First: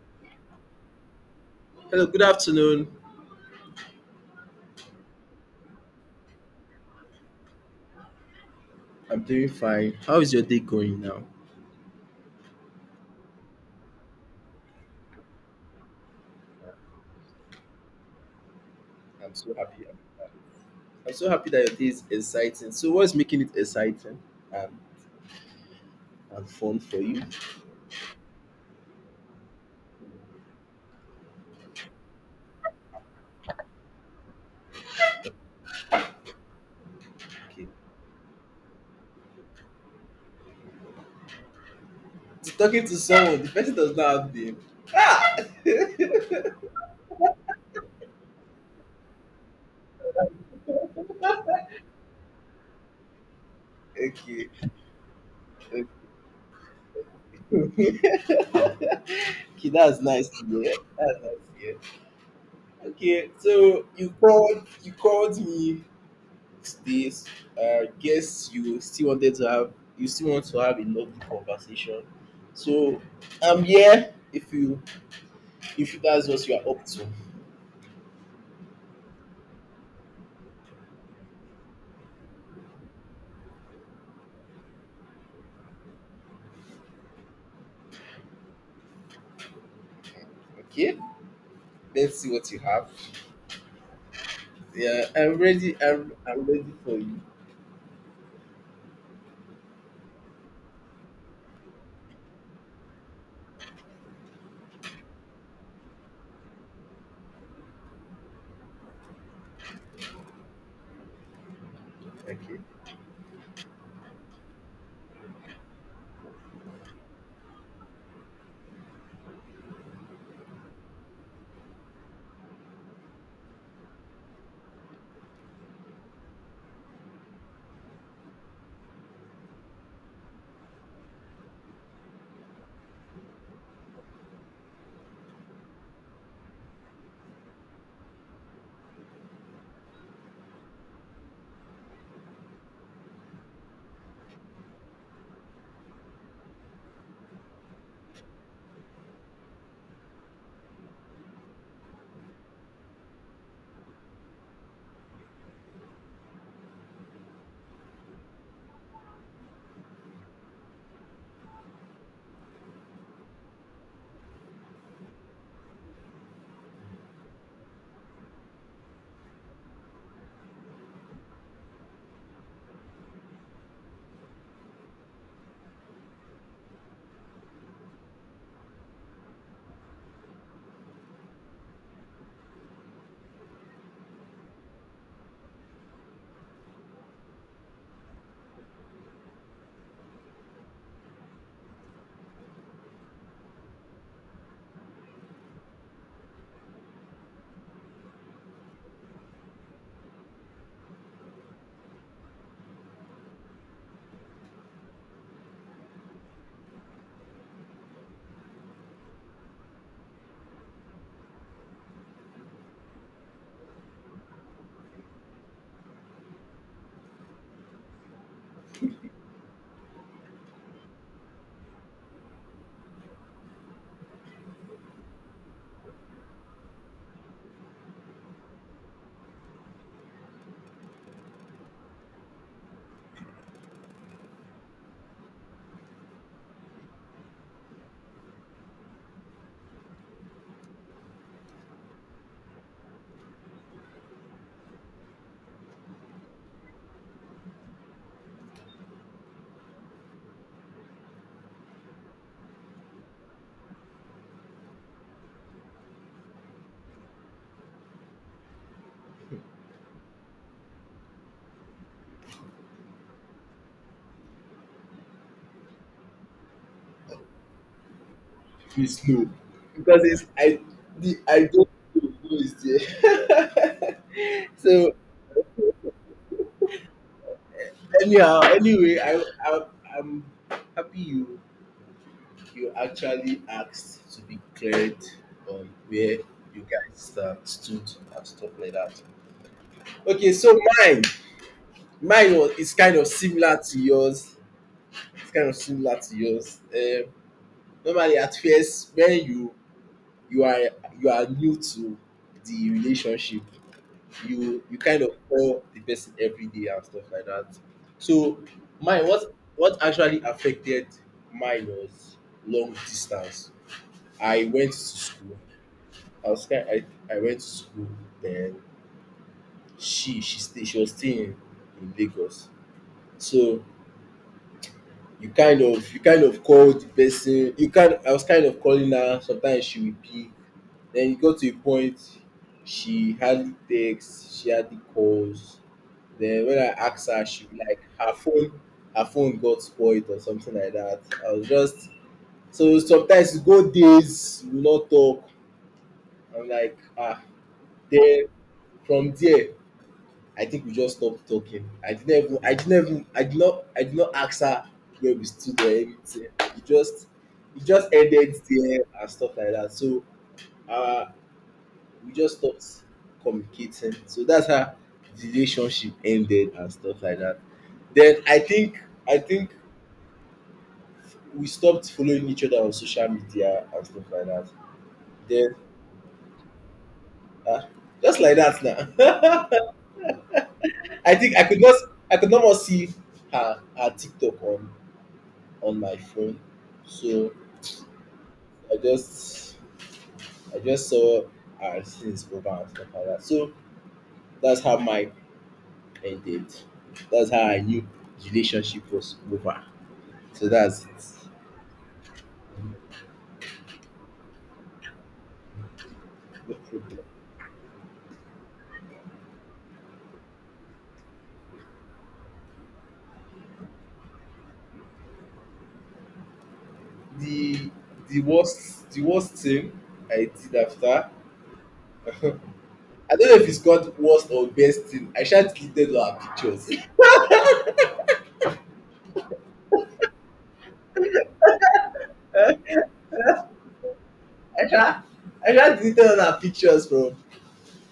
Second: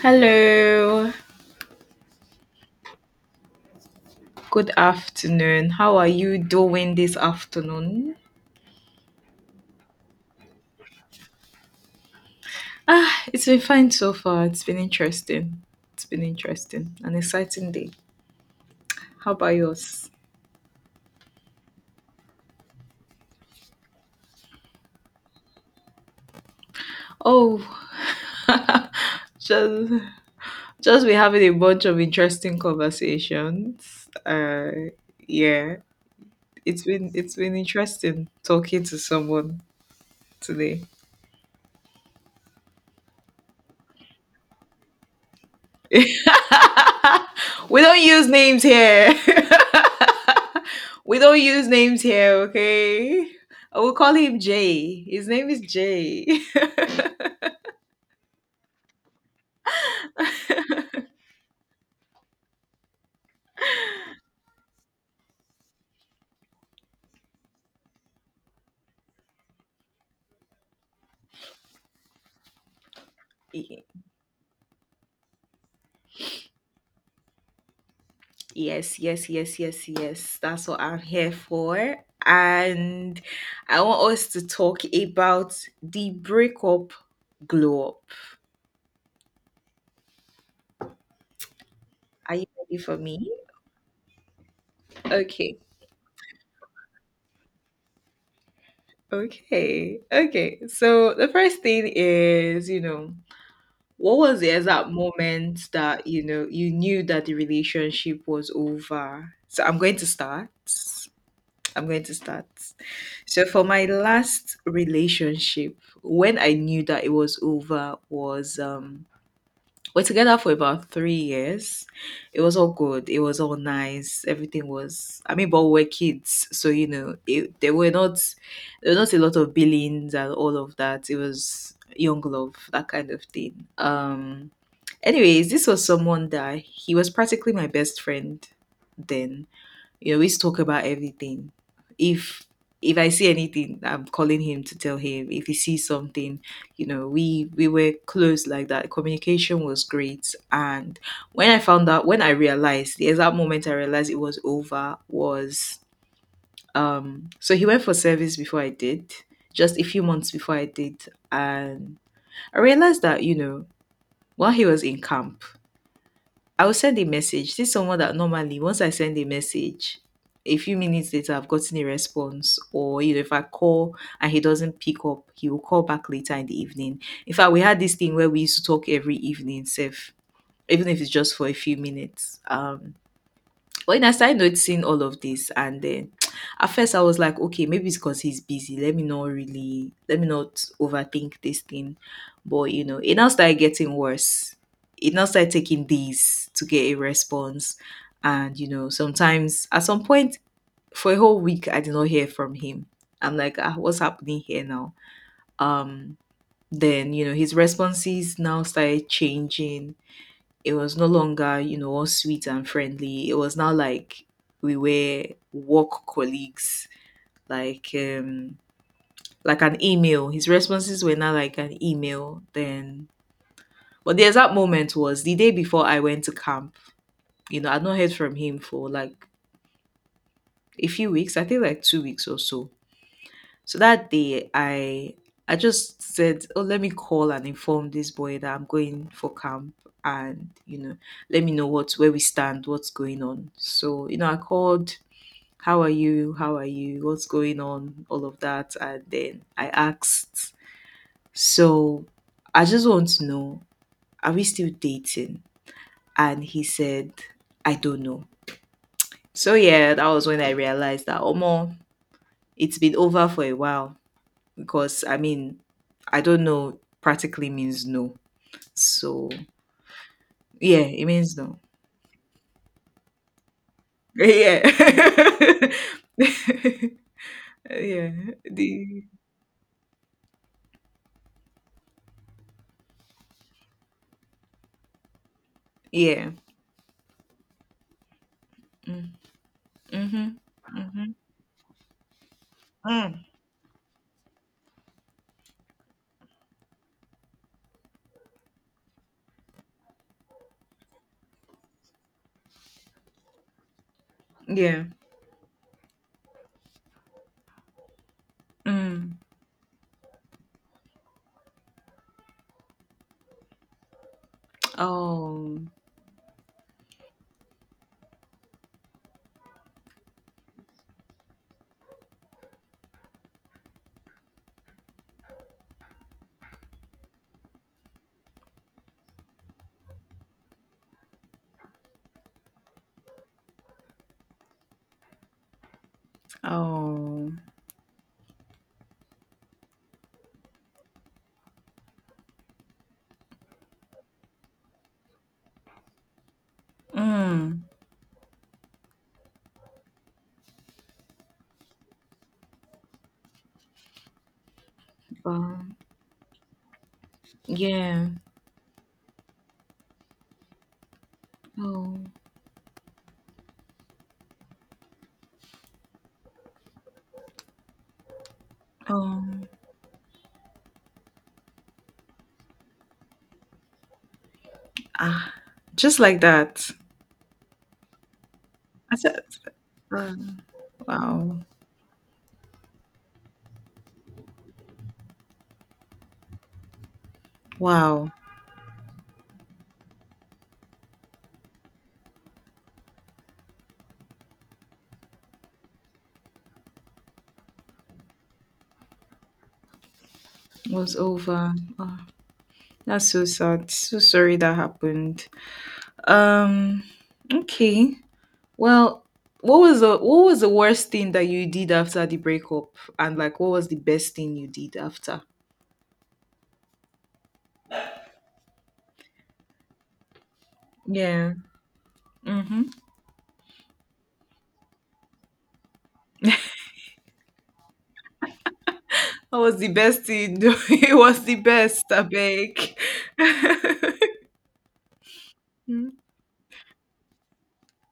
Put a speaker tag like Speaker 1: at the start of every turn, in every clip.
Speaker 1: Hello.
Speaker 2: Hello, good afternoon.
Speaker 1: Good afternoon. How are you doing this afternoon?
Speaker 2: I'm doing fine. How is your day going now?
Speaker 1: Ah, it's been fine so far. It's been interesting. It's been interesting. An exciting day. How
Speaker 2: I'm
Speaker 1: about
Speaker 2: so happy.
Speaker 1: yours?
Speaker 2: I'm so happy that your day is exciting. So, what's making it exciting and, and fun for you?
Speaker 1: Oh, just just we having a bunch of interesting conversations. Yeah, it's been
Speaker 2: Okay.
Speaker 1: interesting talking to someone today.
Speaker 2: Talking to someone, the person does not have name.
Speaker 1: We don't use names here. We don't use names here, okay? I will call him
Speaker 2: Okay.
Speaker 1: Jay. His name is Jay.
Speaker 2: Okay, okay, that's nice to hear. That's nice to hear. Okay, so you called me, this guess you still want to have a lovely conversation, so I'm
Speaker 1: Y-
Speaker 2: here, if you if that's what you are up to.
Speaker 1: yes, yes, yes, yes, yes. That's what I'm here for. And I want us to talk about the breakup glow up.
Speaker 2: Okay, let's see
Speaker 1: Are you
Speaker 2: what you
Speaker 1: ready
Speaker 2: have.
Speaker 1: for me?
Speaker 2: Yeah, I'm
Speaker 1: Okay.
Speaker 2: ready, I'm ready for you.
Speaker 1: Okay. Okay. So the first thing is, what was the exact moment that you knew that the relationship was over? So I'm going to start. I'm going to start.
Speaker 2: Okay,
Speaker 1: So, for my last relationship, when I knew that it was over, was we're together for about 3 years. It was all good. It was all nice. Everything was. I mean, but we are kids, so you know, there were not a lot of billings and all of that. It was young love, that kind of thing. Anyways, this was someone that he was practically my best friend then you always talk about everything. If if I see anything, I'm calling him to tell him. If he sees something, you know, we were close like that. Communication was great. And when I found out, when I realized the exact moment I realized it was over was so he went for service before I did, just a few months before I did, and I realized that while he was in camp, I will send a message. This is someone that normally once I send a message, a few minutes later I've gotten a response. Or if I call and he doesn't pick up, he will call back later in the evening. In fact, we had this thing where we used to talk every evening, safe even if it's just for a few minutes. But then I started noticing all of this, and then at first I was like, okay, maybe it's because he's busy. Let me not really, let me not overthink this thing. But you know, it now started getting worse. It now started taking days to get a response, and you know, sometimes at some point for a whole week I did not hear from him. I'm like, ah, what's happening here now? Um, then you know, his responses now started changing. It was no longer, you know, all sweet and friendly. It was now like we were work colleagues, like um like an email. His responses were now like an email. Then but the exact moment was the day before I went to camp. You know, I'd not heard from him for like a few weeks, I think like 2 weeks or so. So that day, I just said, "Oh, let me call and inform this boy that I'm going for camp, and you know, let me know what's where we stand, what's going on." So you know, I called, "How are you? How are you? What's going on?" All of that, and then I asked, "So I just want to know, are we still dating?" And he said, "I don't know." So yeah, that was when I realized that, oh, it's been over for a while because I mean, I don't know practically means no.
Speaker 2: be slow,
Speaker 1: So
Speaker 2: because it's I
Speaker 1: yeah, it
Speaker 2: the
Speaker 1: means
Speaker 2: I
Speaker 1: no.
Speaker 2: don't know who is there. So,
Speaker 1: Yeah. Yeah.
Speaker 2: anyhow, anyway,
Speaker 1: The
Speaker 2: I I'm happy you actually asked to be cleared on where
Speaker 1: Yeah.
Speaker 2: you guys stood and stuff like that.
Speaker 1: Mm.
Speaker 2: Okay,
Speaker 1: Mhm.
Speaker 2: so mine,
Speaker 1: Mhm.
Speaker 2: mine was is kind of
Speaker 1: Mm.
Speaker 2: similar to yours. It's kind of similar to yours. Normally, at first, when you are you are new to the relationship, you
Speaker 1: Yeah.
Speaker 2: kind of call the person every day and stuff like that. So, mine
Speaker 1: Mm.
Speaker 2: what actually affected mine was long distance. I went to school,
Speaker 1: Oh.
Speaker 2: I was kind I went to school, then she was staying in Lagos. So you kind of called the person, you kind I was kind of calling her. Sometimes she would pick, then it got to a point she hardly texts, she hardly calls. Then when I asked her,
Speaker 1: Oh.
Speaker 2: she be like her phone got spoiled or something like that. I was just, so sometimes you go days we no talk. I'm like, ah,
Speaker 1: Mm.
Speaker 2: then from there, I think we just stopped talking. I did not ask her where we stood or
Speaker 1: Um,
Speaker 2: anything. It just
Speaker 1: yeah.
Speaker 2: ended there and stuff like that. So uh
Speaker 1: Oh.
Speaker 2: we just stopped communicating. So that's how the relationship ended and stuff like that. Then I
Speaker 1: Oh.
Speaker 2: think we stopped following each other on social media and stuff like that.
Speaker 1: Ah.
Speaker 2: Then
Speaker 1: Just like that.
Speaker 2: uh, just like that
Speaker 1: I said,
Speaker 2: now.
Speaker 1: um,
Speaker 2: I think
Speaker 1: wow.
Speaker 2: I could not more see her TikTok on my phone. So
Speaker 1: Wow.
Speaker 2: I just I just saw our since over and stuff like that. So that's how mine ended. That's how I knew the relationship was over. So that's
Speaker 1: Was
Speaker 2: it.
Speaker 1: over. Oh. That's so sad. So sorry that happened.
Speaker 2: No
Speaker 1: Um
Speaker 2: problem.
Speaker 1: okay. Well, what was the worst thing that you did after the breakup? And like what was the best thing you did after?
Speaker 2: The the worst thing I did after,
Speaker 1: Yeah. Mm-hmm.
Speaker 2: I don't know if it's called worst or best thing. I sha deleted all her pictures.
Speaker 1: What was the best thing? It was the best, I beg.
Speaker 2: I sha I sha
Speaker 1: Mm.
Speaker 2: deleted all her pictures from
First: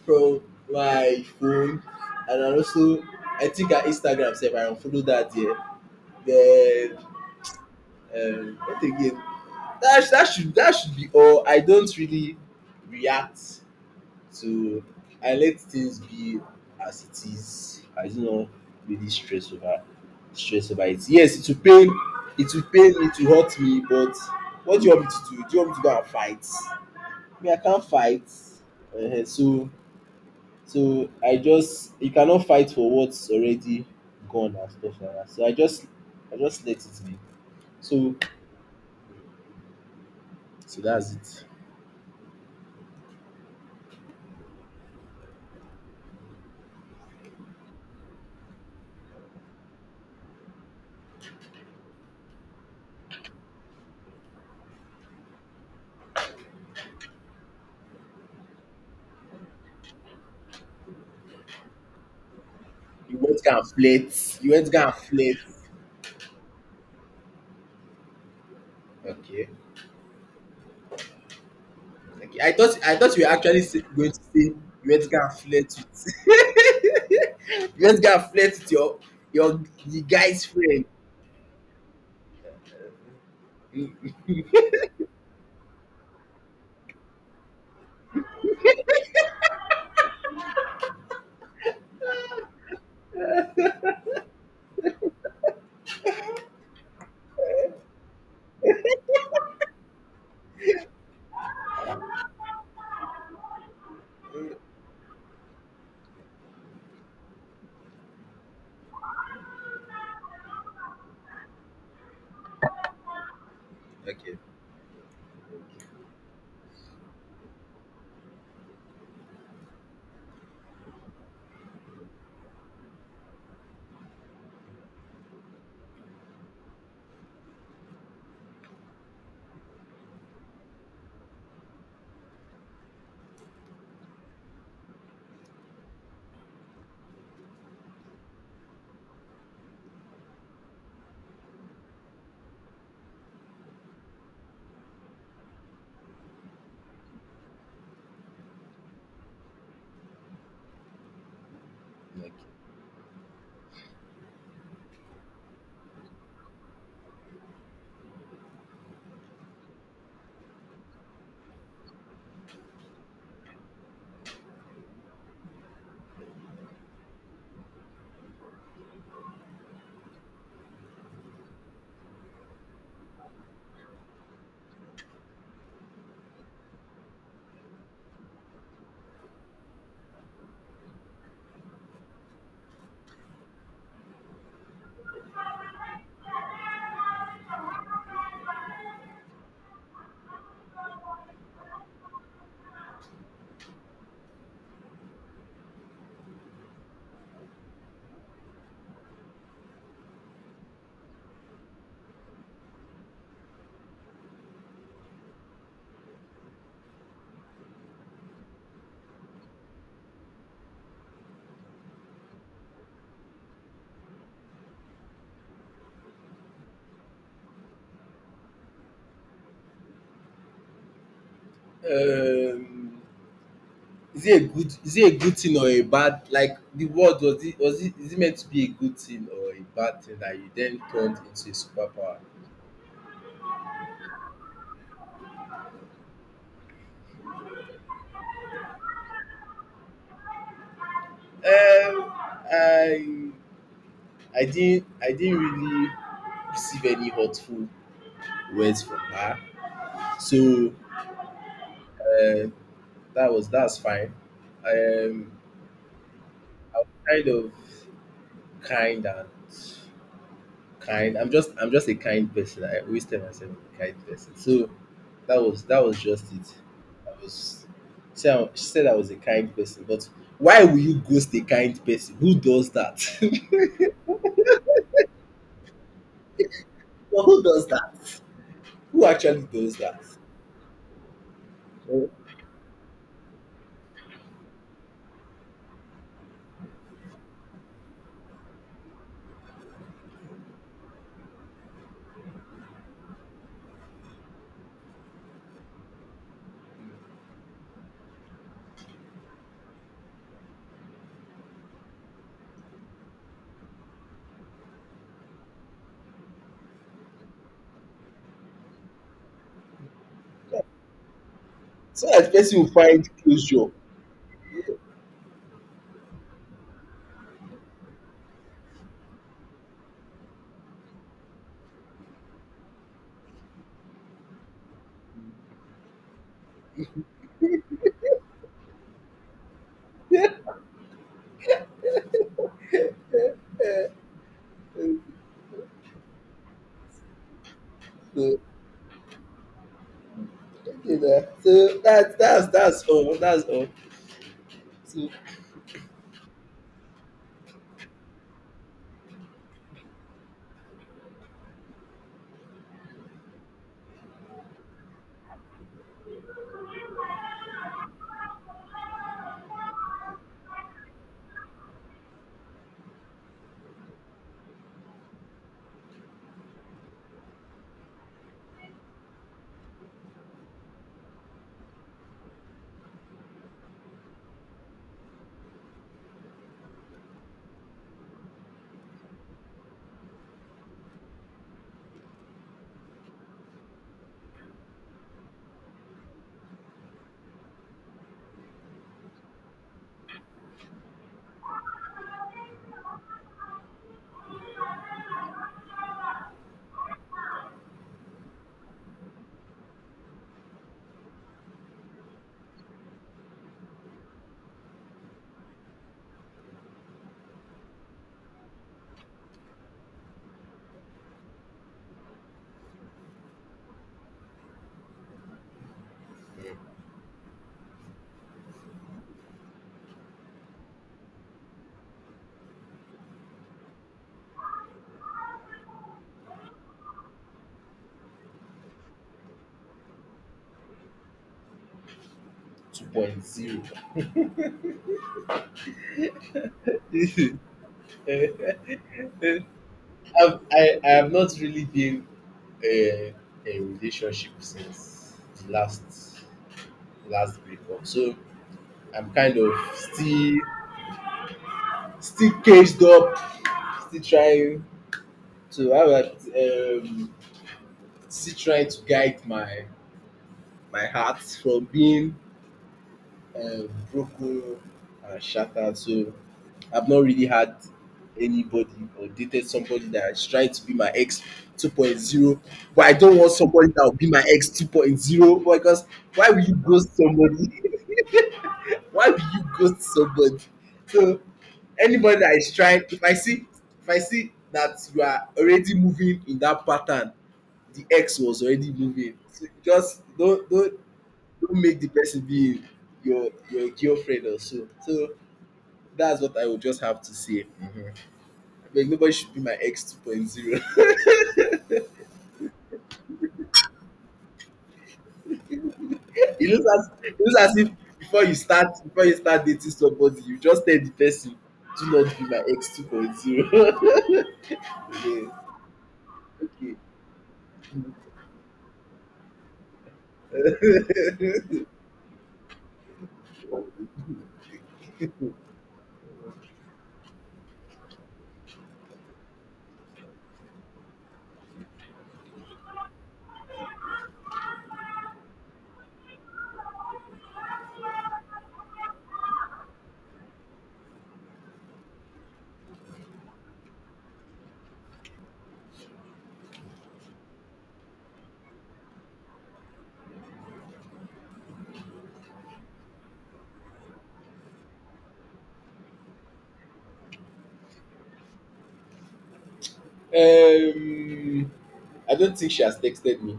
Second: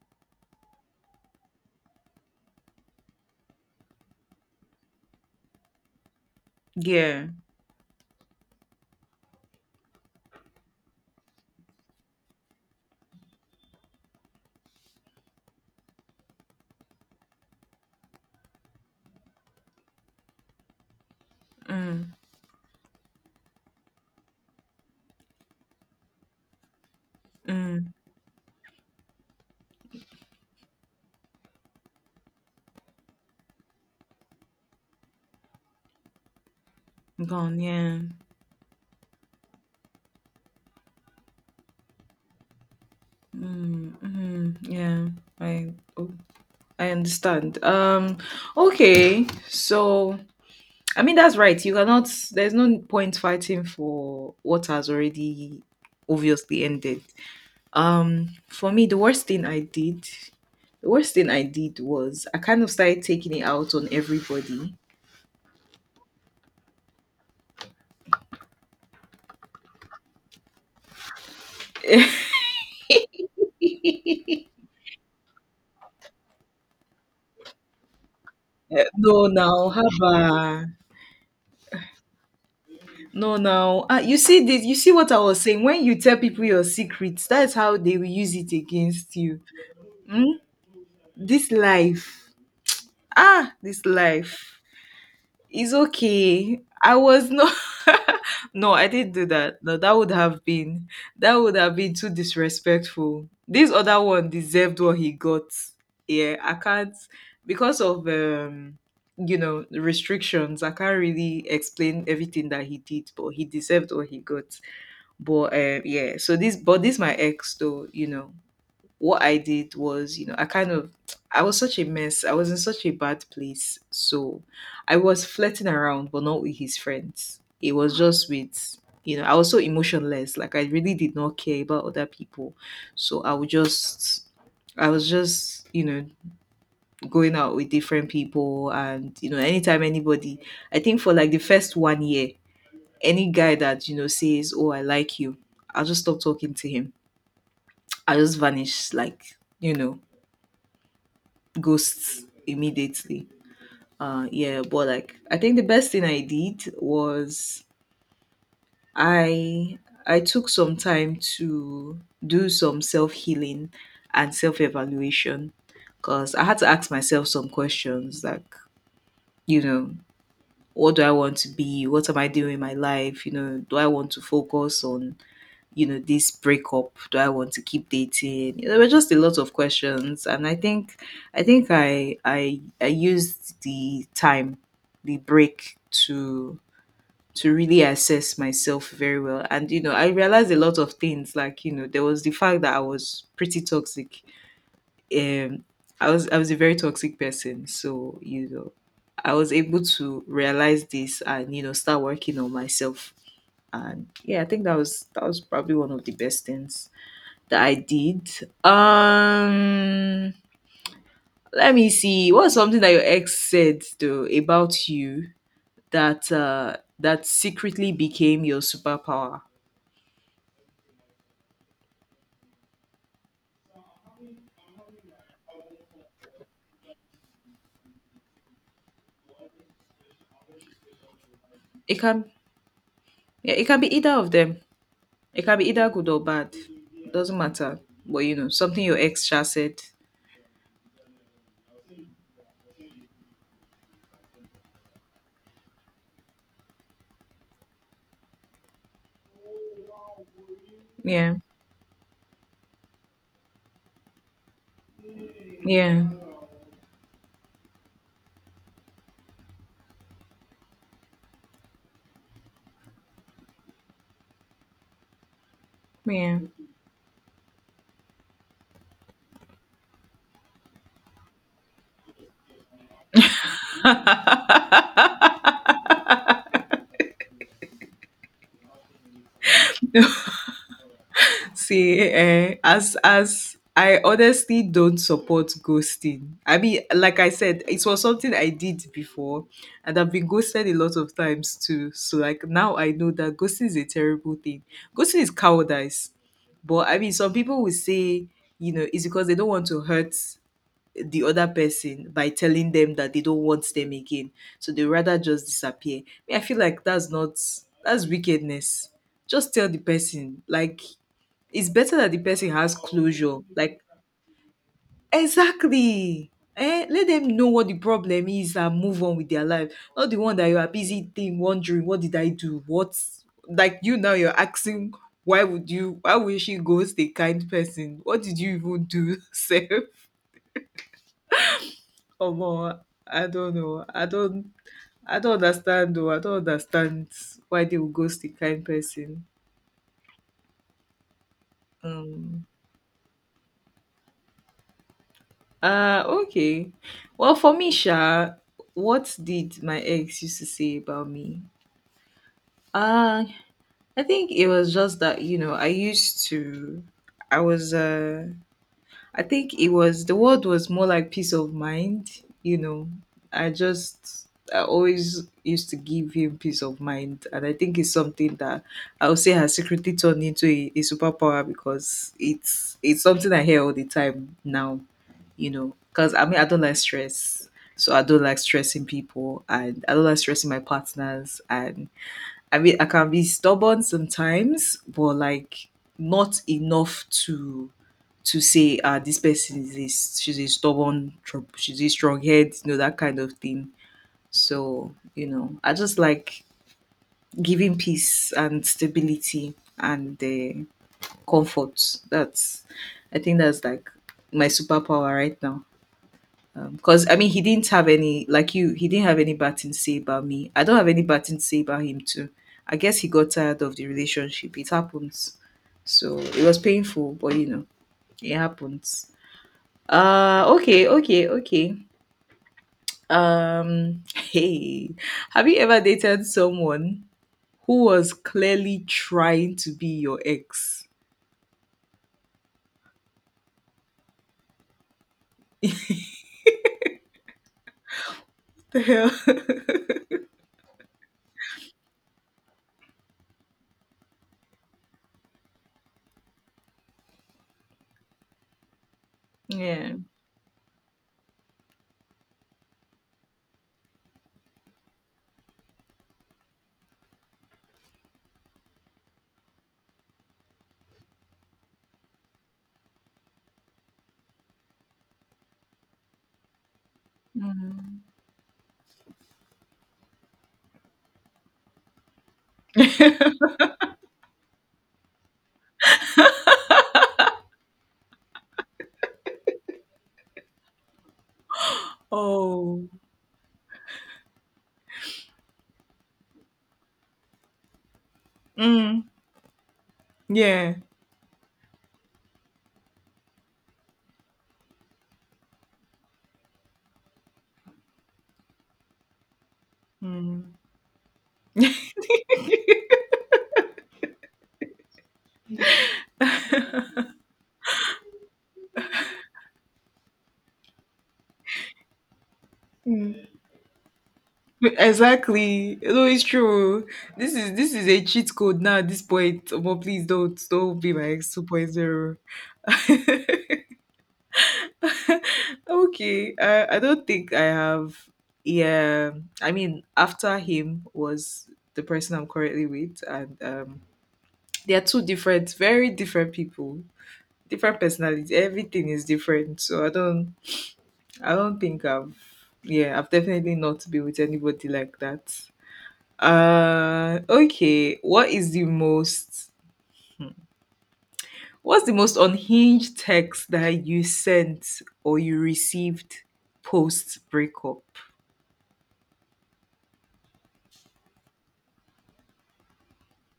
Speaker 2: from my phone. And I also, I think her Instagram sef I unfollow dat there, then
Speaker 1: Yeah.
Speaker 2: what again? That should be all. I don't really react to, I let things be as it is. I do not really stress over, stress over it. Yes,
Speaker 1: Mm.
Speaker 2: it will pain me, it will hurt me, but what do you want me to do? Do you want me to go and fight? Me, I can't
Speaker 1: Mm.
Speaker 2: fight. um so So, I just you cannot fight for what's already gone and stuff like that. So I just let it be.
Speaker 1: Gone, yeah.
Speaker 2: So, that's it.
Speaker 1: Mm, mm, yeah. I oh, I understand. Okay. So I mean, that's right. You cannot, there's no point fighting for what has already obviously ended. For me, the worst thing I did, the worst thing I did was I kind of started
Speaker 2: You
Speaker 1: taking
Speaker 2: went
Speaker 1: it
Speaker 2: to go and
Speaker 1: out on
Speaker 2: flex. You went
Speaker 1: everybody.
Speaker 2: to go and flex. Okay. Okay. I thought you were actually going to say you went to go and flex with, you went to go and flex with
Speaker 1: No, now,
Speaker 2: your the guy's
Speaker 1: haba.
Speaker 2: friend.
Speaker 1: No, now. You see this, what I was saying. When you tell people your secrets, that's how they will use it against you. Hmm? This life. Ah, this life. It's okay. I was not. No, I didn't do that. No, that would have been that would have been too disrespectful. This other one deserved what he got. Yeah, I can't because of restrictions. I can't really explain everything that he did, but he deserved what
Speaker 2: Mm.
Speaker 1: he
Speaker 2: Okay.
Speaker 1: got. But yeah. So but this my ex though. What I did was, I kind of I was such a mess. I was in such a bad place. So I was flirting around, but not with his friends. It was just with I was so emotionless. Like I really did not care about other people. So I was just, going out with different people and anytime anybody I think for like the first 1 year, any guy that says, "Oh, I like you," I'll just stop talking to him. I just vanish like, ghosts immediately. Yeah, but like I think the best thing I did was I I took some time to do some self healing and self evaluation because I had to ask myself some questions like you know what do I want to be? What am I doing in my life? Do I want to focus on this breakup? Do I want to keep dating? There were just a lot of questions, and I think I used the time, the break to to really assess myself very well, and I realized a lot of things. Like there was the fact that I was pretty toxic. Um, I was a very toxic person, so I was able to realize this and start working on myself and yeah I think that was probably one of the best things that I did. Um, Let me see. What's something that your ex said though about you that secretly became your superpower?
Speaker 2: Okay. Is it a good thing or a bad, like the word, was it is it meant to be a good thing or a bad thing that you then turned into a
Speaker 1: It
Speaker 2: superpower?
Speaker 1: can yeah, it can be either of them. It can be either good or bad. It doesn't matter. But something your ex just said.
Speaker 2: Um I didn't really receive any hurtful words from her. So
Speaker 1: Yeah.
Speaker 2: uh, that's fine. Um
Speaker 1: Yeah.
Speaker 2: I was kind of kind and kind. I'm just a kind person. I always tell myself I'm a kind person. So, that was just
Speaker 1: Yeah.
Speaker 2: it. I was She said I was a kind person, but why will you ghost a kind person? Who does that? But who does that? Who actually does that?
Speaker 1: No, see,
Speaker 2: Eh,
Speaker 1: eh, as I honestly don't support ghosting. I mean, like I said, it was something I did before, and I've been ghosted a lot of times too. So like now I know that ghosting is a terrible thing. Ghosting is cowardice. But I mean, some people will say, it's because they don't want to hurt the other person by telling them that they don't want them again. So they rather just disappear. I mean, I feel like that's not that's wickedness. Just tell the person like it's better
Speaker 2: so
Speaker 1: that the
Speaker 2: that
Speaker 1: person
Speaker 2: person will
Speaker 1: has
Speaker 2: find
Speaker 1: closure.
Speaker 2: closure.
Speaker 1: Like, exactly. Eh? Let them know what the problem is and move on with their life. Not the one that you are busy thing wondering, what did I do? What's like you now you're asking why would she ghost a kind person? What did you even do, Seth?
Speaker 2: Yeah.
Speaker 1: Come on. I don't know. I don't understand though. I don't understand why they would ghost a
Speaker 2: So,
Speaker 1: kind person.
Speaker 2: okay, na. So,
Speaker 1: Um
Speaker 2: that's all. That's all. So,
Speaker 1: Okay. Well for me, Sha, what did my ex used to say about me? Uh I think it was just that, I used to I was I think it was the word was more like peace of mind. You know, I just I always used to give him peace of mind, and I think it's something that I would say has secretly turned into a superpower because it's something I hear all the time now. Because I mean I don't like stress, so I don't like stressing people, and I don't like stressing my partners, and I mean, I can be stubborn sometimes, but like not enough to say, ah, this person is this, she's a stubborn, she's a strong head, that kind of thing. So, I just like giving peace and stability and comfort. I think that's like my superpower right now because I mean he didn't have any like you he didn't have any bad thing to say about me. I don't have any bad thing to say about him too. I guess he got tired of the relationship. It happens. So it was painful, it happens. Okay, okay, okay. Hey. Have you ever dated someone who was clearly trying to be your ex?
Speaker 2: two point zero.
Speaker 1: The
Speaker 2: I've,
Speaker 1: hell?
Speaker 2: I have not really been uh, in a relationship since the last break. So I'm kind of
Speaker 1: Yeah.
Speaker 2: still caged up, still trying to, how do I put it, still trying to guide my heart from being broken and shattered. So I've not really had
Speaker 1: Mhm.
Speaker 2: anybody or dated somebody that is trying to be my ex 2.0, but I don't want somebody that will be my ex 2.0, because why will you ghost somebody? Why will you ghost somebody? So anybody that is trying,
Speaker 1: Oh.
Speaker 2: if I see, that you are already moving in that pattern the ex was already
Speaker 1: Mm.
Speaker 2: moving, so just
Speaker 1: Yeah.
Speaker 2: don't make the person be your girlfriend or so. So that's what I would just have to say. Like nobody should be my ex
Speaker 1: Mm.
Speaker 2: 2.0. It looks as if before you start dating somebody, you just tell the person, do not be my ex 2.0.
Speaker 1: Mm.
Speaker 2: Yeah.
Speaker 1: Exactly. No, it's true. This is a cheat code now at this point. But please don't be my ex 2.0.
Speaker 2: Okay.
Speaker 1: Okay. I don't think I have, yeah. I mean after him was the person I'm currently with, and they are two different, very different people. Different personalities. Everything is different. So I don't think I've, yeah, I've definitely not been with anybody like that. Okay. What's the most unhinged text that you sent or you received post breakup?
Speaker 2: Um, I don't think she has texted me,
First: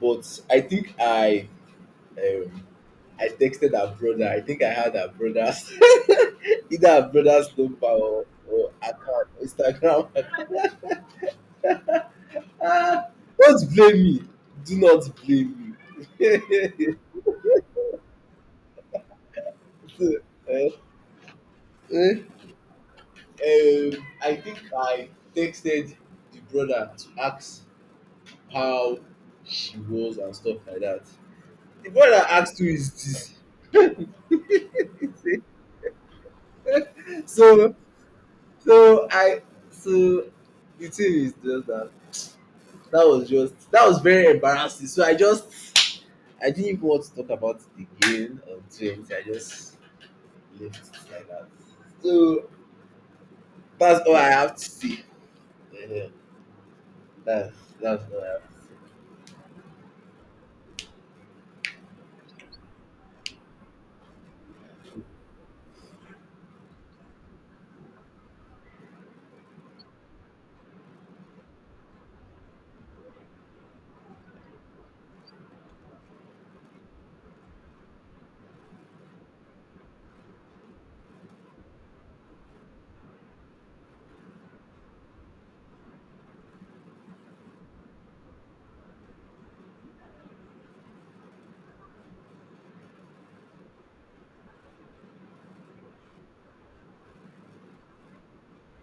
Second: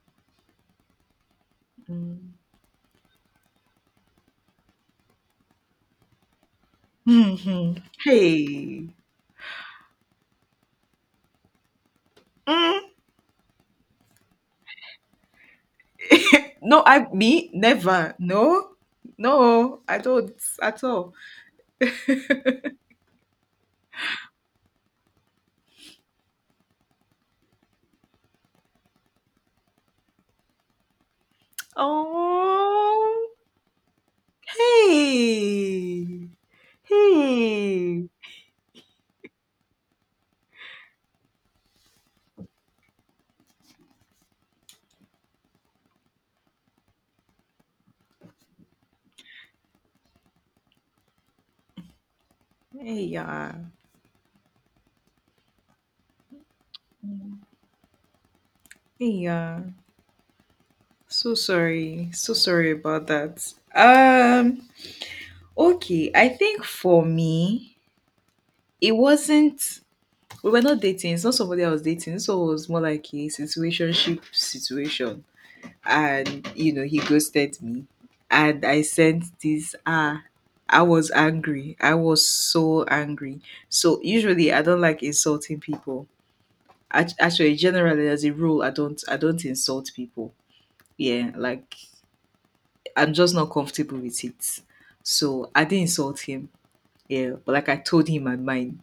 Speaker 2: but
Speaker 1: Mm.
Speaker 2: um, I texted her brother. I think I had her brother's, either her brother's
Speaker 1: Hmm.
Speaker 2: number, or
Speaker 1: Hey.
Speaker 2: account, Instagram.
Speaker 1: Mm.
Speaker 2: Ah, don't blame me. Do not blame
Speaker 1: No,
Speaker 2: me.
Speaker 1: I me never. No. No, I
Speaker 2: So,
Speaker 1: don't
Speaker 2: eh,
Speaker 1: at all.
Speaker 2: eh, I think I texted the brother to ask how she was and stuff like that. The brother asked, who
Speaker 1: Oh.
Speaker 2: is this?
Speaker 1: Hey.
Speaker 2: So,
Speaker 1: Hey.
Speaker 2: so I so the thing is just that, that was just that was very embarrassing. So I didn't even want to talk about it again or do anything. I just left it like that. So
Speaker 1: Hey, yeah.
Speaker 2: that's all I have to say. Yeah, that's that's all I have.
Speaker 1: Hey, yeah. So sorry. So sorry about that. Okay, I think for me, it wasn't. We were not dating. It's not somebody I was dating. So it was more like a situationship situation, and you know he ghosted me, and I sent this. Ah, I was angry. I was so angry. So usually I don't like insulting people. Actually, generally as a rule, I don't. I don't insult people. Yeah, like I'm just not comfortable with it. So I didn't insult him. Yeah, but like I told him my mind.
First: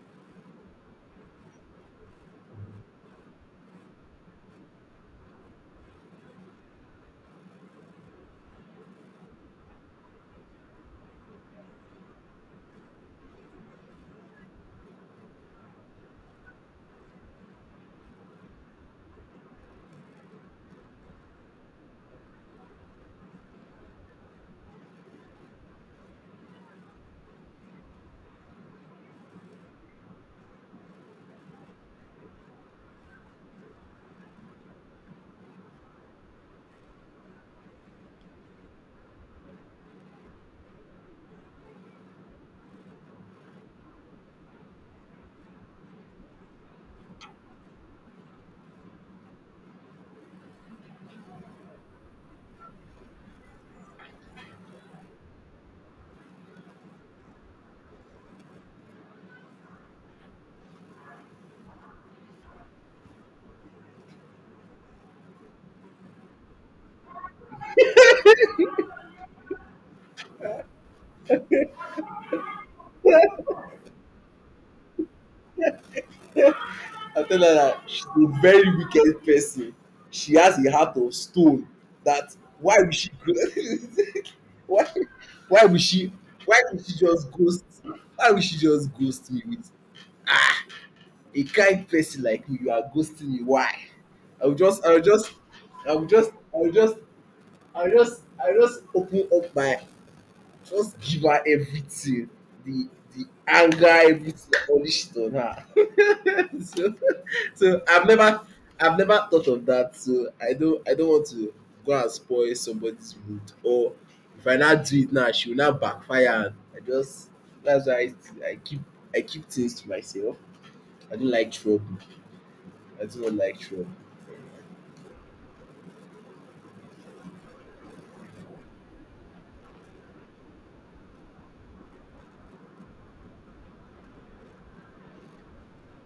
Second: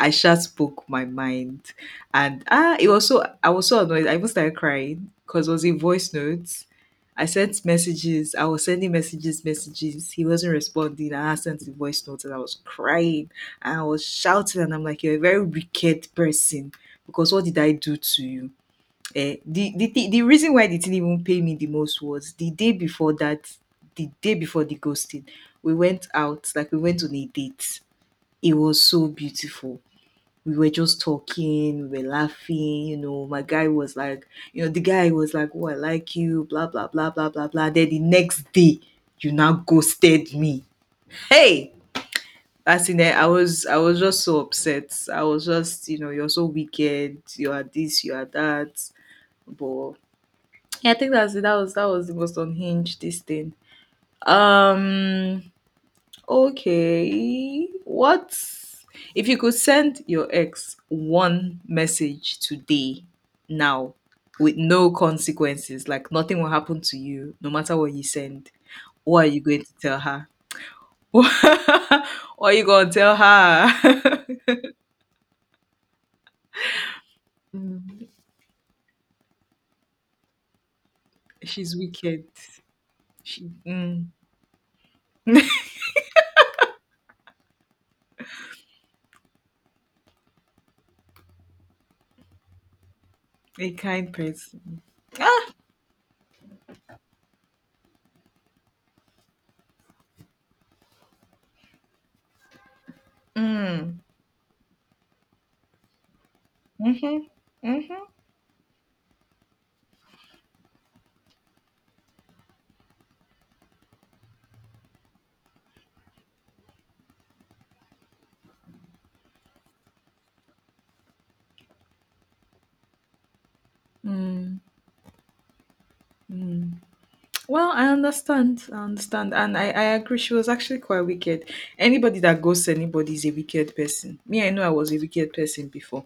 Speaker 1: I just spoke my mind. And it was so I was so annoyed. I even started crying because it was in voice notes. I sent messages. I was sending messages, messages. He wasn't responding. I sent the voice notes and I was crying and I was shouting, and I'm like, you're a very wicked person because what did I do to you? The reason why they didn't even pay me the most was the day before that, the day before the ghosting, we went out, like we went on a date. It was so beautiful, we were just talking, we were laughing, you know. My guy was like, the guy was like, oh, I like you, blah blah blah blah blah blah. Then the next day, you now ghosted me. Hey! As in I was just so upset. I was just, you're so wicked, you are this, you are that. But yeah, I think that's it. That was the most unhinged this thing. Um Okay. What if you could send your ex one message today, now, with no consequences, like nothing will happen to you, no matter what you send? What are you going to tell her? What are you going to tell her?
Speaker 2: I tell her that she's
Speaker 1: Mm,
Speaker 2: a very wicked person. She has a heart of stone.
Speaker 1: she's wicked.
Speaker 2: That Why would she go?
Speaker 1: She, mm,
Speaker 2: why why would she why would she just ghost? Why would she just ghost me, with a kind person like you are ghosting me.
Speaker 1: a
Speaker 2: Why?
Speaker 1: kind
Speaker 2: I will
Speaker 1: person.
Speaker 2: just, I will just,
Speaker 1: Ah.
Speaker 2: I will just, I will just, I will just open up my, just give her everything, the anger,
Speaker 1: Mm.
Speaker 2: everything, all this shit on her. So,
Speaker 1: Mm-hmm.
Speaker 2: so
Speaker 1: Mm-hmm.
Speaker 2: I've never, I've never thought of that. So I don't want to go and spoil somebody's mood. Or if I now do it now, she will now backfire. And that's why I, I keep, I keep things to myself. I don't like trouble. I do not like troll.
Speaker 1: Mm. Mm. Well, I understand. I understand. And I agree. She was actually quite wicked. Anybody that ghosts anybody is a wicked person. Me, I know I was a wicked person before.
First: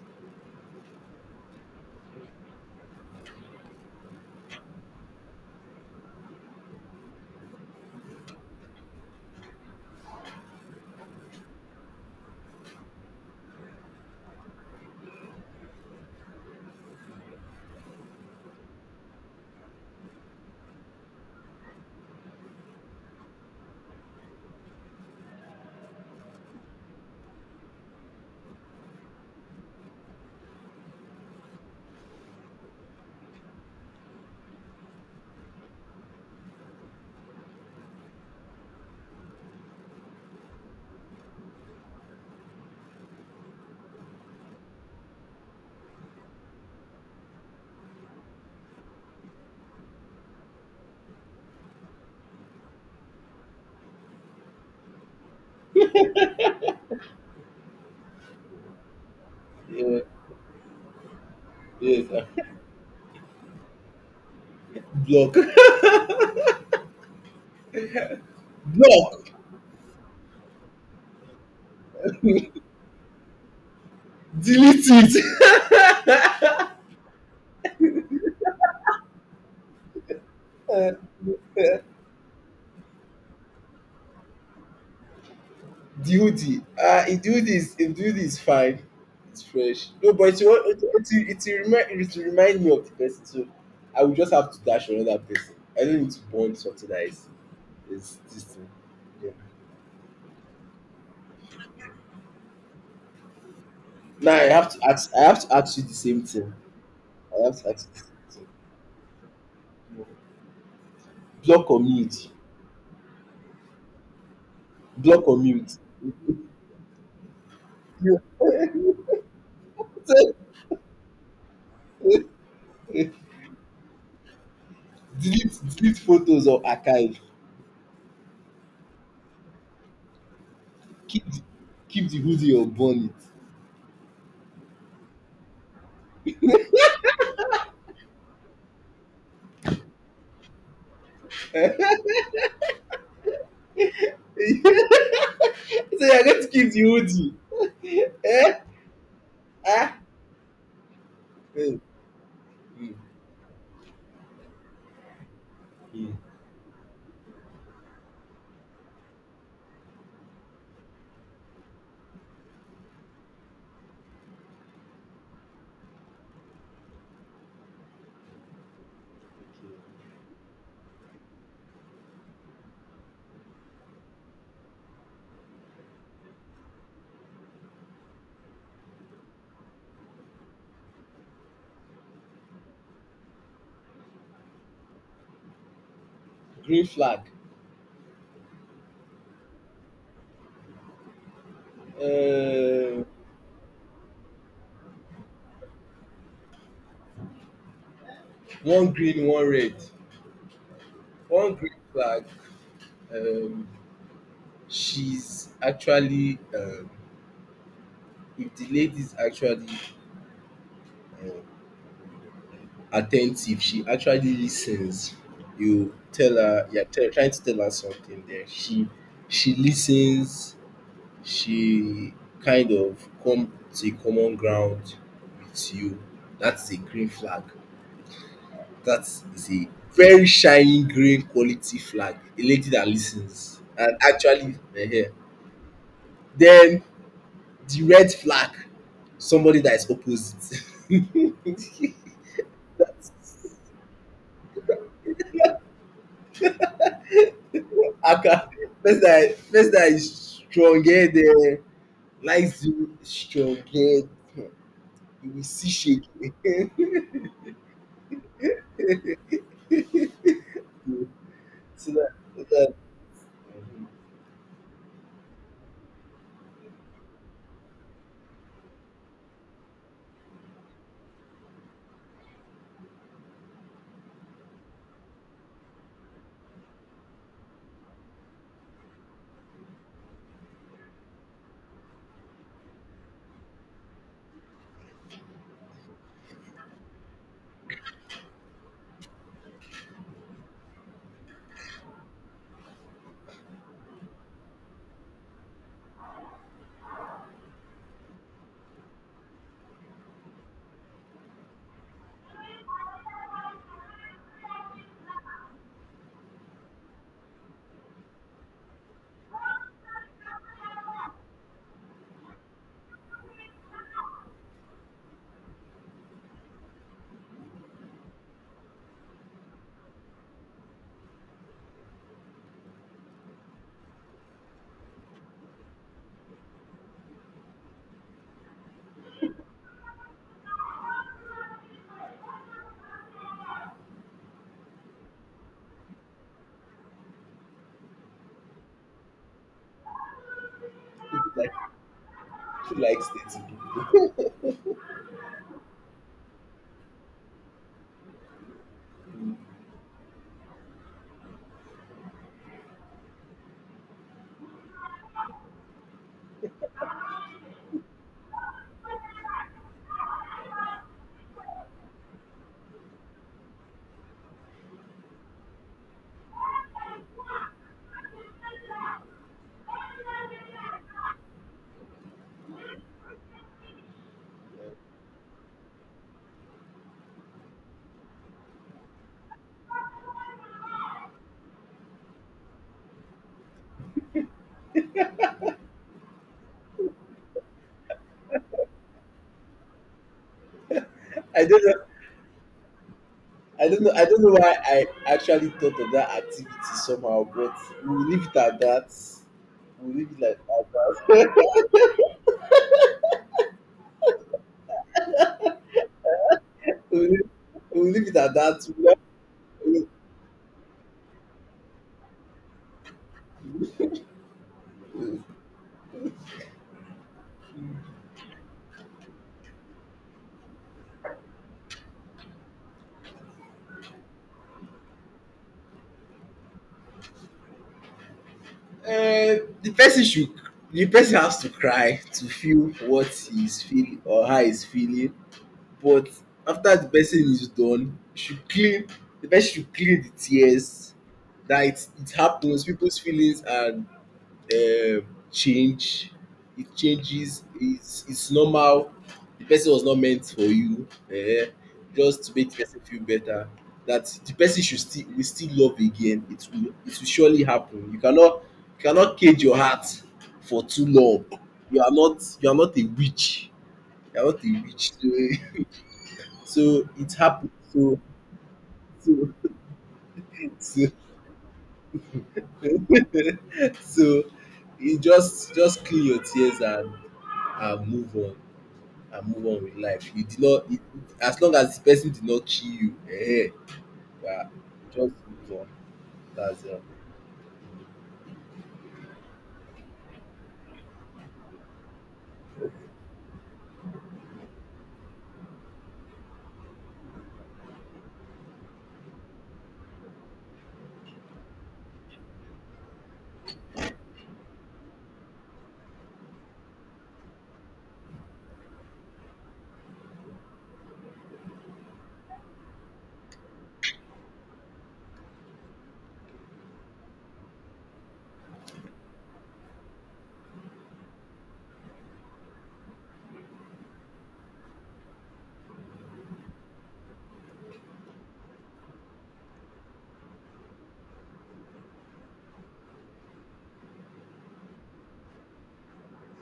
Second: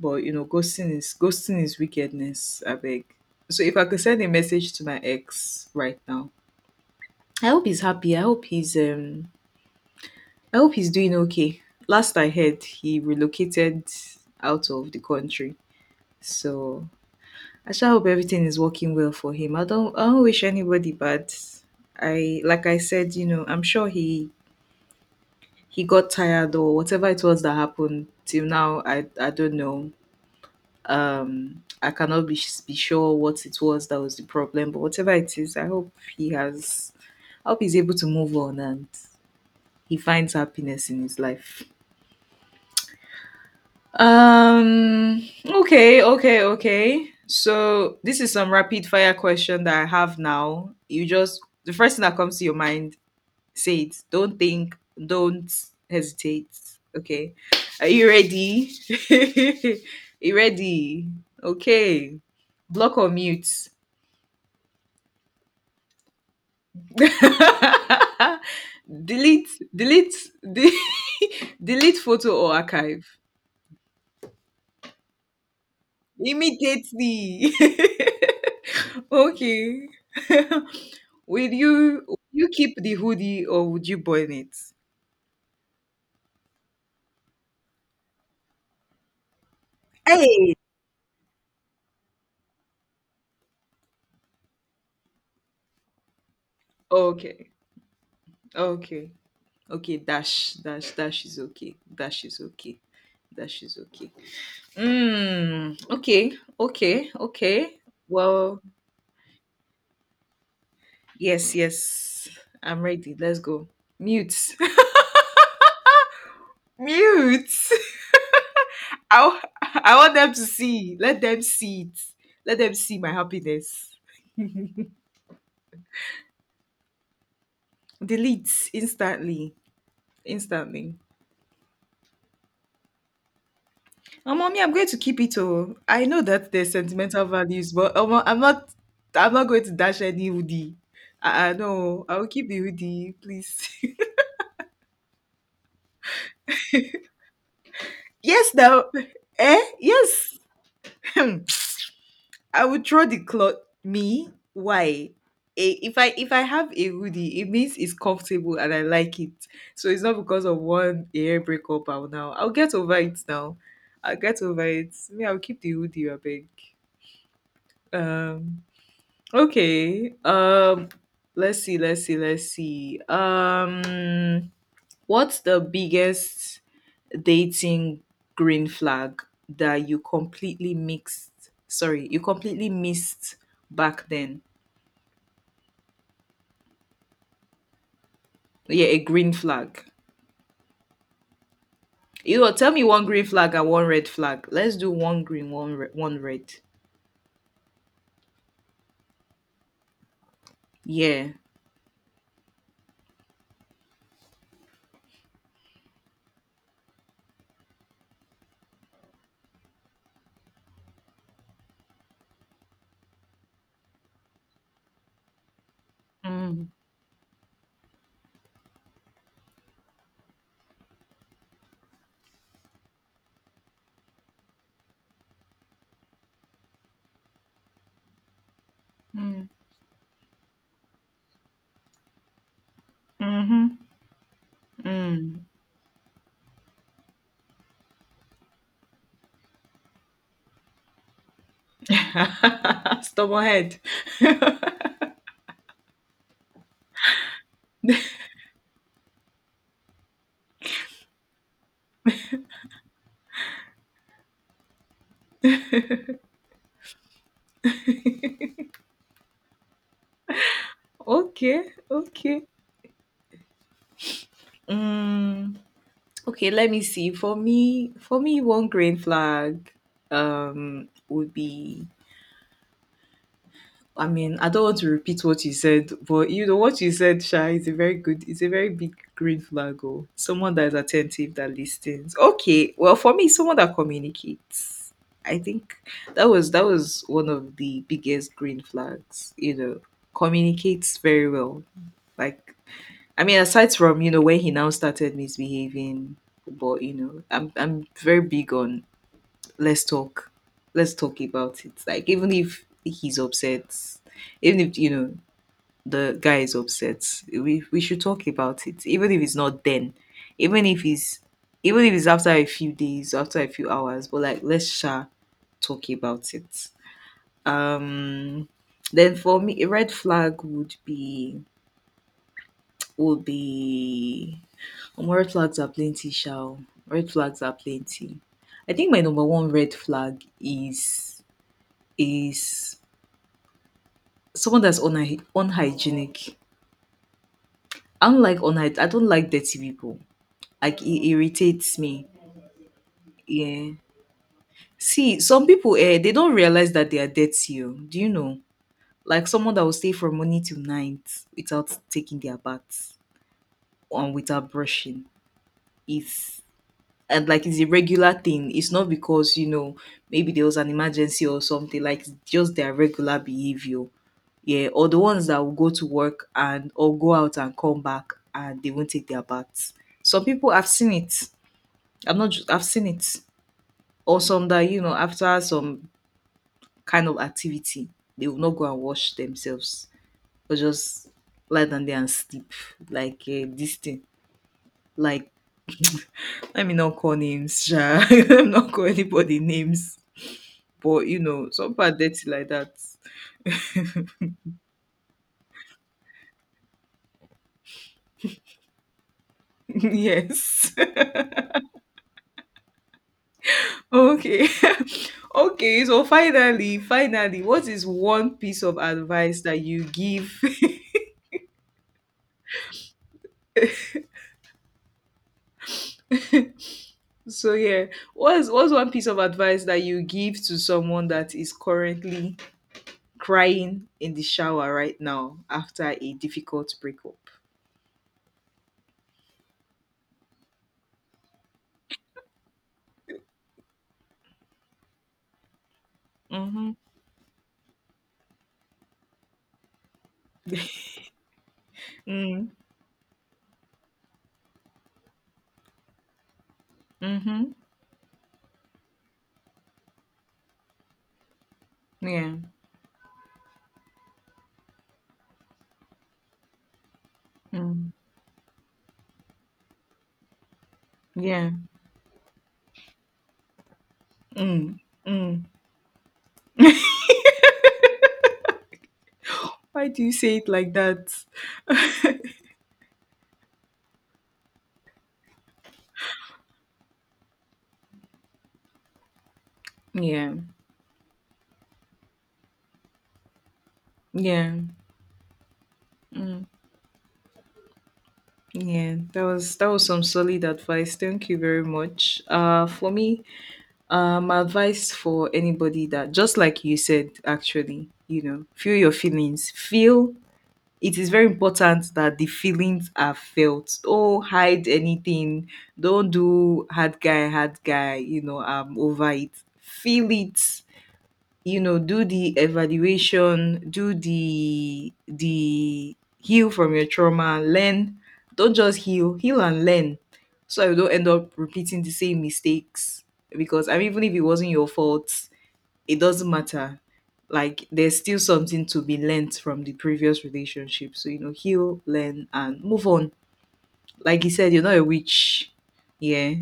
Speaker 1: But you know, ghosting is wickedness, I beg. So if I could send a message to my ex right now. I hope he's happy. I hope he's doing okay. Last I heard he relocated out of the country. So I sure hope everything is working well for him. I don't wish anybody bad. I like I said, I'm sure he got tired or whatever it was that happened till now. I don't know. I cannot be sure what it was that was the problem, but whatever it is, I hope he has. I hope he's able to move on and he finds happiness in his life. Okay. Okay. Okay. So this is some rapid fire question that I have now. You just the first thing that comes to your mind, say it. Don't think. Don't hesitate. Okay. Are you ready?
Speaker 2: Yeah,
Speaker 1: You ready? Okay.
Speaker 2: yeah.
Speaker 1: Block or mute.
Speaker 2: Block. Block.
Speaker 1: Delete. Delete. De- delete photo or archive.
Speaker 2: Delete it.
Speaker 1: Immediately. Okay.
Speaker 2: uh,
Speaker 1: Will you keep the hoodie or would you burn it?
Speaker 2: Duty. Ah, it do this. It do this fine. It's fresh. No, but
Speaker 1: Hey,
Speaker 2: it will remind me of the person. So I will just have to dash another person. I don't need to bond something that is,
Speaker 1: okay.
Speaker 2: this thing.
Speaker 1: Okay.
Speaker 2: Yeah.
Speaker 1: Okay. Dash. Dash. Dash is okay. Dash is okay. Dash is okay.
Speaker 2: Now I have to ask. I have to ask you
Speaker 1: Mm,
Speaker 2: the same
Speaker 1: okay.
Speaker 2: thing.
Speaker 1: Okay.
Speaker 2: I have to
Speaker 1: Okay.
Speaker 2: ask you the same
Speaker 1: Well,
Speaker 2: thing.
Speaker 1: yes,
Speaker 2: Block or
Speaker 1: yes.
Speaker 2: mute.
Speaker 1: I'm ready. Let's go. Mute.
Speaker 2: Block or mute.
Speaker 1: Mute.
Speaker 2: Yeah.
Speaker 1: I want them to see. Let them see it. Let them see my
Speaker 2: delete
Speaker 1: happiness.
Speaker 2: delete photos or archive?
Speaker 1: Deletes instantly, instantly.
Speaker 2: Keep the, keep the hoodie or burn
Speaker 1: Oh mommy, I'm going to keep it all. I know that there's sentimental values, but I'm not going to dash any hoodie. I, no, I will keep the hoodie, please.
Speaker 2: it? So you are going to keep the hoodie?
Speaker 1: Yes
Speaker 2: Eh.
Speaker 1: now.
Speaker 2: Ah.
Speaker 1: Yes.
Speaker 2: Hmm,
Speaker 1: I would
Speaker 2: hmm,
Speaker 1: throw the cloth. Me, why? If
Speaker 2: hmm.
Speaker 1: I have a hoodie, it means it's comfortable and I like it. So it's not because of one hair breakup I'll get over it now. I'll get over it. Me, I'll keep the hoodie, I beg. Um. Okay. Let's see. Let's see. Let's see. What's the biggest dating green flag that you completely mixed? Sorry, you completely missed back then.
Speaker 2: Green flag?
Speaker 1: Yeah, a green flag. You know, tell me
Speaker 2: um
Speaker 1: one green flag and one red flag. Let's do one green, one red.
Speaker 2: One green, one red.
Speaker 1: Yeah.
Speaker 2: One green flag. um she's actually, if the lady is actually attentive. She actually listens. You tell
Speaker 1: Mm.
Speaker 2: her, trying to tell her something there. She listens. She kind of come to a common ground with you. That's a green flag. That
Speaker 1: Mm.
Speaker 2: is a very shining green quality flag. A lady that listens
Speaker 1: Mm-hmm.
Speaker 2: and actually, eh, eh. Then the red flag, somebody that is opposite.
Speaker 1: Mm. Stubborn head.
Speaker 2: Aka, person that is strong headed, likes you strong head, you will see shaking.
Speaker 1: Okay.
Speaker 2: so that so
Speaker 1: Okay.
Speaker 2: that
Speaker 1: Mm, okay, let me see. For me, one green flag would be, I mean, I don't want to repeat what you said, but you know what you said, Sha, is a very good, it's a very big green flag. Oh, someone that is attentive, that listens. Okay, well, for me, someone that communicates. I think that was one of the biggest green flags. You know, communicates very well. Like I mean, aside from when he now started misbehaving, but you know, I'm very big on let's talk, let's talk about it. Like even if he's upset, even if the guy is upset, we should talk about it. Even if it's not then, even if it's even if it's after a few days, after a few hours, but like let's share, talk about it. Um, then for me, a red flag would be, would be Omo, red flags are plenty, sha. Red flags are plenty. I think my number one red flag is someone that's unhygienic. I don't like I don't like dirty people. Like it
Speaker 2: like,
Speaker 1: irritates me.
Speaker 2: she likes dirty
Speaker 1: Yeah.
Speaker 2: people.
Speaker 1: See, some people they don't realize that they are dirty. Oh. Do you know? Like someone that will stay from morning till night without taking their bath and without brushing. It's and like it's a regular thing. It's not because maybe there was an emergency or something. Like it's just their regular behavior, yeah. Or the ones that will go to work and or go out and come back and they won't take their baths. Some people I've seen it. I'm not. I've seen it. Or some that after some kind of activity they will not go and wash themselves or just lie down there and sleep like this thing. Like let me not call names. Sha. Let me not call anybody names, but
Speaker 2: i don't
Speaker 1: some
Speaker 2: know
Speaker 1: people are dirty like that.
Speaker 2: I don't know why I actually thought of that activity somehow, but we will leave it at that. We will leave it like at
Speaker 1: Yes.
Speaker 2: that.
Speaker 1: Okay. Okay. So finally,
Speaker 2: we will leave
Speaker 1: finally, what
Speaker 2: we
Speaker 1: is
Speaker 2: will leave it at
Speaker 1: one piece
Speaker 2: that. We
Speaker 1: of
Speaker 2: will not,
Speaker 1: advice that
Speaker 2: we
Speaker 1: you
Speaker 2: will.
Speaker 1: give? So yeah, what's one piece of advice that you give to someone that is currently crying in the shower right now after a difficult breakup?
Speaker 2: uh, the person should the person has to cry to feel what he is feeling or how he is feeling. But
Speaker 1: Mm-hmm.
Speaker 2: after the person is done, you should clean the person should clean the tears. It
Speaker 1: Mm.
Speaker 2: happens. People's feelings and, um, change. It changes.
Speaker 1: Mm-hmm.
Speaker 2: It's normal. The person was not meant for you. Eh, just to
Speaker 1: Yeah.
Speaker 2: make the person feel better. That the person should still, will still love again. It will surely
Speaker 1: Mm.
Speaker 2: happen. You cannot cage your heart for too long.
Speaker 1: Yeah.
Speaker 2: You are not a witch. You are not a
Speaker 1: Mm.
Speaker 2: witch. So,
Speaker 1: Mm.
Speaker 2: so it happened. So so
Speaker 1: Why do you say it like
Speaker 2: so,
Speaker 1: that?
Speaker 2: so you just clean your tears, and move on with life. You
Speaker 1: Yeah,
Speaker 2: did not it, it- As long as the person did not kill you, eh, yeah,
Speaker 1: yeah,
Speaker 2: just move on.
Speaker 1: mm,
Speaker 2: That's all.
Speaker 1: yeah. That was some solid advice. Thank you very much. For me, my advice for anybody that, just like you said, actually, feel your feelings. Feel. It is very important that the feelings are felt. Don't hide anything. Don't do hard guy, hard guy. You know, over it. Feel it, do the evaluation, do the heal from your trauma, learn. Don't just heal, heal and learn. So I don't end up repeating the same mistakes, because I mean even if it wasn't your fault, it doesn't matter. Like there's still something to be learnt from the previous relationship. So, heal, learn and move on. Like you said, you're not a witch, yeah.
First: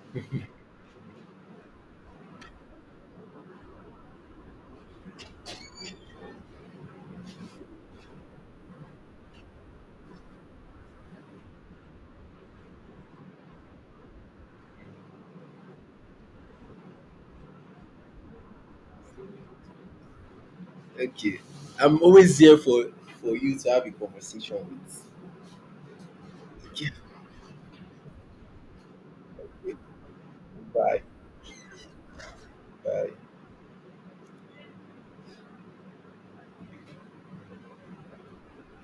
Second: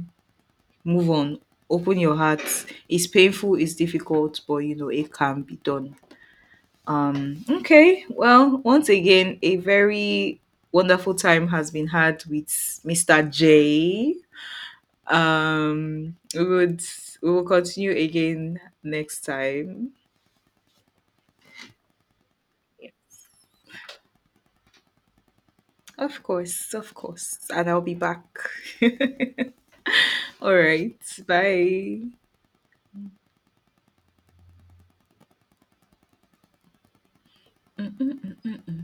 Speaker 1: Move on. Open your heart. It's painful, it's difficult, but it can be done. Okay. Well, once again, a very wonderful time has been had with Mr. J. Um, we would we will continue again next time.
Speaker 2: Okay. I'm always here for, you to have a conversation with.
Speaker 1: Of course,
Speaker 2: Okay.
Speaker 1: of course. And I'll be back. All right.
Speaker 2: Bye.
Speaker 1: Bye.
Speaker 2: Bye.